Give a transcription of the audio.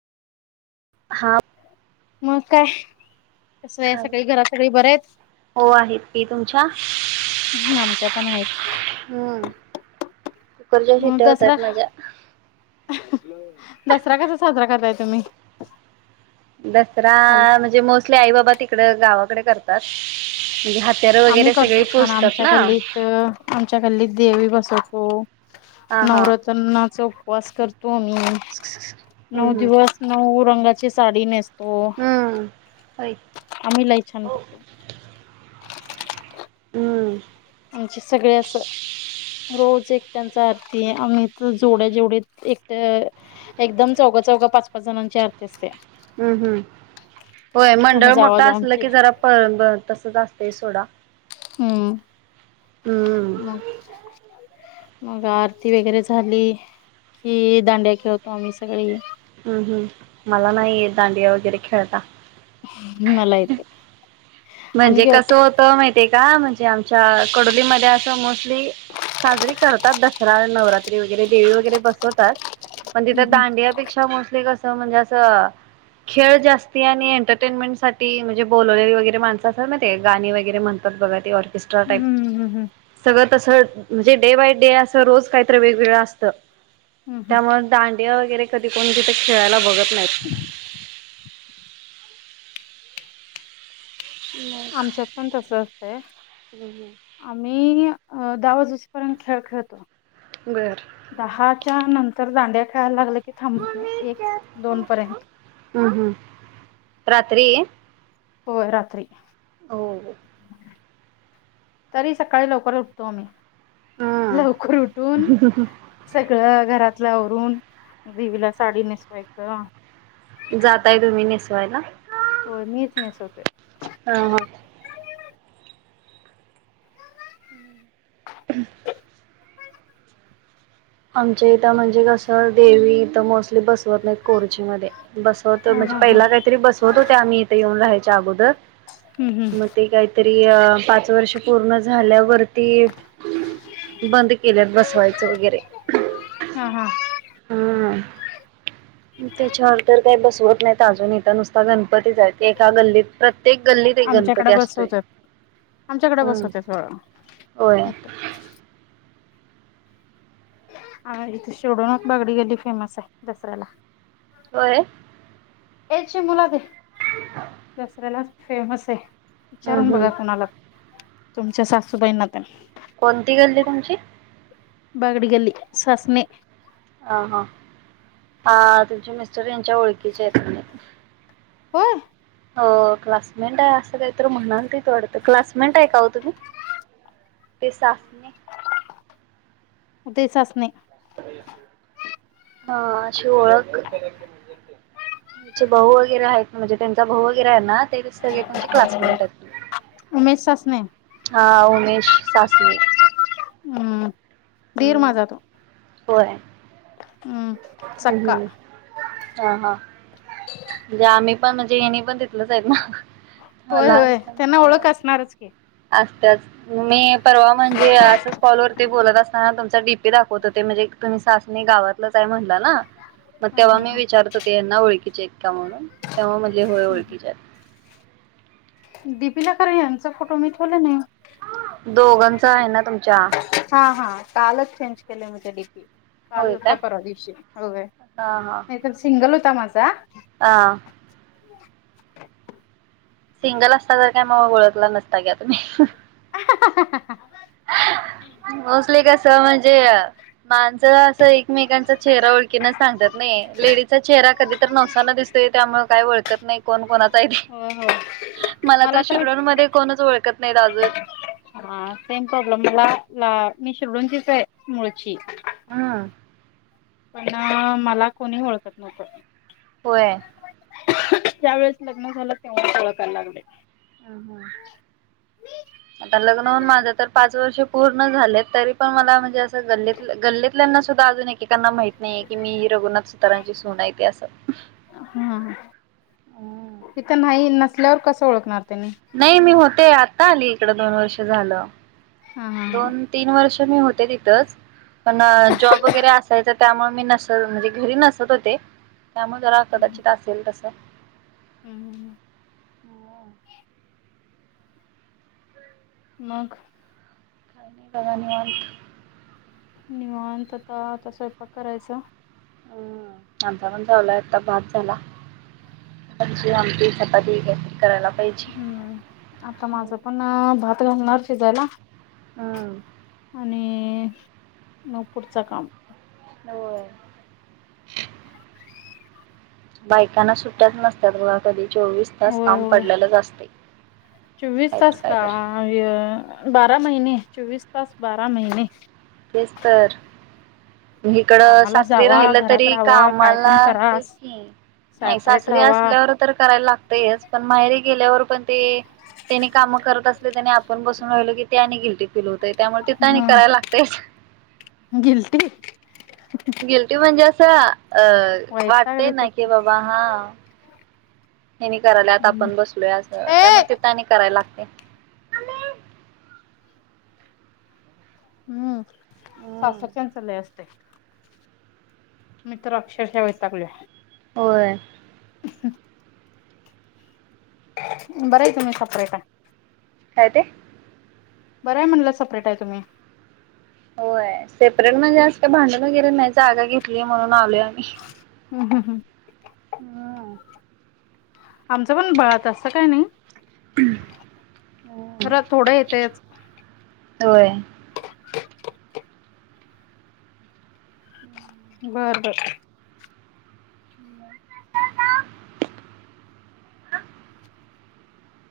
हा मग काय कस काय खाल सगळी घरात सगळी बरे हाईत? हो आहेत की तुमच्या? आमच्या पण आहेत हम्म कुकरच्या मग शिट्ट्या दसरा होतात माझ्या दसरा कसा साजरा करताय तुम्ही? दसरा म्हणजे मोस्टली आई बाबा तिकड गावाकडे करतात. म्हणजे हात्यार आम्ही वगैरे सगळे करतो छान पोचतात आमच्या ना गल्लीत, आमच्या गल्लीत देवी बसवतो. हा हा नवरात्रीचा उपवास कर तो आम्ही नऊ हम्म दिवस नऊ रंगाची साडी नेसतो हम्म हम्म होय तो आम्ही लय छान करतो. हम्म. आमचे सगळे असं रोज एकट्यांचा आरती आम्ही जोड्या जेवढ्या एकट एकदम चौ गा पाच पाच जणांची आरती असत्या. हम्म हम्म. होय आम्हा मंडळ जावा मोठ असलं जावांची की, जरा प म तसच असतय सोडा. हम्म. हम्म. मग मग आरती वगैरे झाली कि दांड्या खेळतो आम्ही सगळी. हम्म हम्म मला नाही दांडिया वगैरे खेळता. मला येतंय. म्हणजे कस होत माहितीय का म्हणजे आमच्या कडोलीमध्ये असं मोस्टली साजरी करतात दसरा नवरात्री वगैरे देवी वगैरे बसवतात पण तिथ दांडिया पेक्षा मोस्टली कस स म्हणजे अस खेळ जास्ती आणि एंरटेनमेंट साठी म्हणजे बोलवलेली वगैरे मान स, कसय माहितेय गाणी वगैरे म्हणतात बगा ते ऑर्केस्ट्रा टाईप हम्म सगळं तस म्हणजे डे बाय डे अस रोज काहीतर वेगवेगळं असत हम् त्यामुळ दांड दांडिया वगैरे कधी कोण तिथं खेळायला बघत नाईत. आमच्यात पण तस असतंय, आम्ही अ दहावाजूस पर्यंत खेळ खेळतो बर दहा च्या नंतर दांडिया खेळाय लागलं की थांबत नाई एक दोन पर्यंत. हम्म हम्म रात्री? होय राात्री. हो तरी सकाळी लवकर उठतो आम्ही. हम्म लवकर उठून सगळं घरात तल आवरून देवीला साडी नेसवायचं. जाताय तुम्ही नेसवायला? होय मीच नेसवतोय. हा हा [inaudible] आमच्या इथं म्हणजे कसं देवी. थ मोस्टली बसवत नाहीत कोरची मध्ये बसवतोय हा म्हणजे हा हा पहिला काहीतरी बसवत होते आम्ही इथे येऊन राहायच्या अगो र हम्म हम्म. म ते कायतरी अ पाच वर्ष पूर्ण झाल्यावरती बंद केल्यात बसवायचं वगैरे. हा हा. हम्म त्याच्यावर तर काय बसवत नाई त अजून इत नुसता गण पतीय एका गल्लीत प्रत्येक गल्लीत एक आमच्याकडे गणपती असतोय. बसवतात आमच्याकडे हम्म बसवत होय सगळं होय हा इथे शोडून बागडी गल्ली फेमस आहे दसऱ्याला होय. याची मुला दे दसऱ्याला फेमस आहे. हम्म विचारून हम्म बघा कुणाला तुमच्या सासूबाईंना तेन. कोणती गल्ली तुमची. बागडी गल्ली सासने. अ ह हा तुमचे मिस्टर यांच्या ओळखीचे आहेत. होय. हो क्लासमेट आहे असं काहीतरी मनालतीत वाटत क्लासमेट आहे का तुम्ही. ते साफने. उदय चाचणे. हा अशी ओळख. तीचे भाऊ वगैरे आहेत म्हणजे त्यांचा भाऊ वगैरे आहे ना. ते सगळे तेचे क्लासमेट आहेत उमेश सासणे हा उमेश. सासनी. हम्म दीर माझा तो होय हम्. हम्म हा हा. म्हणजे आम्ही पण म्हणजे येणी पण तेतलंच आहेत मग. हो होय लाग. होय त्यांना ओळख असणारच की असत्यात मी परवा म्हणजे असच कॉलवररती बोलत असताना तुमचा डीपे दाखवत होते म्हणजे. तुम्ही सासणी गावातलंच आहे म्हणला ना मग हा तेव्हा हा मी हा विचारत हो ते यांना ओळखीचे. म्हणून तेव्हा मधले होय ओळखीच्यात. डीपिला खर यांचा फोटो मी ठेवले नाही. दोघांच आहे ना तुमच्या हा हा कालच चेंज केले होते डीपी. काल काय परवा दिवशी हो नाही तर सिंगल होता माझा. आ. [inaudible] सिंगल असता तर काय मग ओळखला नसता घ्या तुम्ही. [inaudible] तर म्हणजे माणसं अस एक. एकमेकांचा चेहरा ओळखीन सांगतात नाही लेडीजचा चेहरा कधी. तर नवसाना दिसतय त्यामुळे काय ओळखत नाही कोण कोणाच. हो हो मला तर शिरढोण मध्ये कोणच ओळखत नाहीत अजून. हा सेम प्रॉब्लेम मला मि शिरढोणचीच आहे मूळ. हा. पण मला कोणी ओळखत नव्हतं. होय. त्या वेळेस लग्न झालं तेव्हाच ओळखायला लागले. ह ह आता लग्न होन माझं तर पाच वर्षे पूर्ण झालेत तरी पण मला म्हणजे असं गल्लीत गल्लीतल्यांना सुद्धा अजून एकएक. एकीकांना माहित नाहीये की मी रघुनाथ सुतारांची सून आहे ते असं. हा तिथं नाही नसल्यावर कसं ओळखणार त्यांनी नाही मी होते आता आली इकड दोन वर्ष झालं हा हा हा दोन तीन वर्ष तन मी होते तिताच पण जॉब वगरे असच्याच त्यामुळे मी नसत म्हणजे घरी नसत होते त्यामुळे जरा हम्म कदाचित असेल तस हम्म हो मग काही नाही बघा निवांत निवांत आता आता स्वयंपाक करायचा हम्म आमचा पण चालु आहे आता भात झाला. भाजी, आमटी, चपाती. करायला पाहिजे हम्म आता माझं पण भात घालणार शिजायला. हो आणि मग पुढच काम. होय. बायकांना सुट्याच नसत्यात बगा कधी चोवीस तास होय काम होय पडलेलंच असते. चोवीस काय तर तास काय का तर बारा महिने चोवीस तास बारा महिने. तेच तर. इकड कामाला सासरी जावा राहिलं घरात तरी राहावा काय पण कामाला करा तेच की. नाही सेपरेट सासरी राहावा असल्यावर तर करायला लागतयच पण माहेरी गेल्यावर पण ते त्यानी काम करत असले त्यानी आपण बसून राहिल की ते आणि गिल्टी फीलल होत. त्यामुळे तिथ आणि ह कराय लागत. गिल्टी गिल्टी म्हणजे असं अ वैताग वाटतेय ना कि त्याच्यात बाबा हा हेनी करायला आत हम्म आपण बसलोय अस ए त्यामुळे तिथ आणि करायला लागत. [unintelligible] हम्म सासरच्यानच लय असतय. मी तर अक्षरशा वैतागलोय. होय. ह [unintelligible] बरं हाय तुम्ही सेपरेट हाय. काय ते? बरंय म्हणलं सेपरेट आहे तुम्ही. होय सेपरेट म्हणजे आस काय भांडण वगैरे नाही जागा घेतली म्हणून आलोय आम्ही. हा [unintelligible] हम आमच पण बरं आहे तस काय नाही. पन [unintelligible] खरं थोडं येतंयच. होय. बरबर.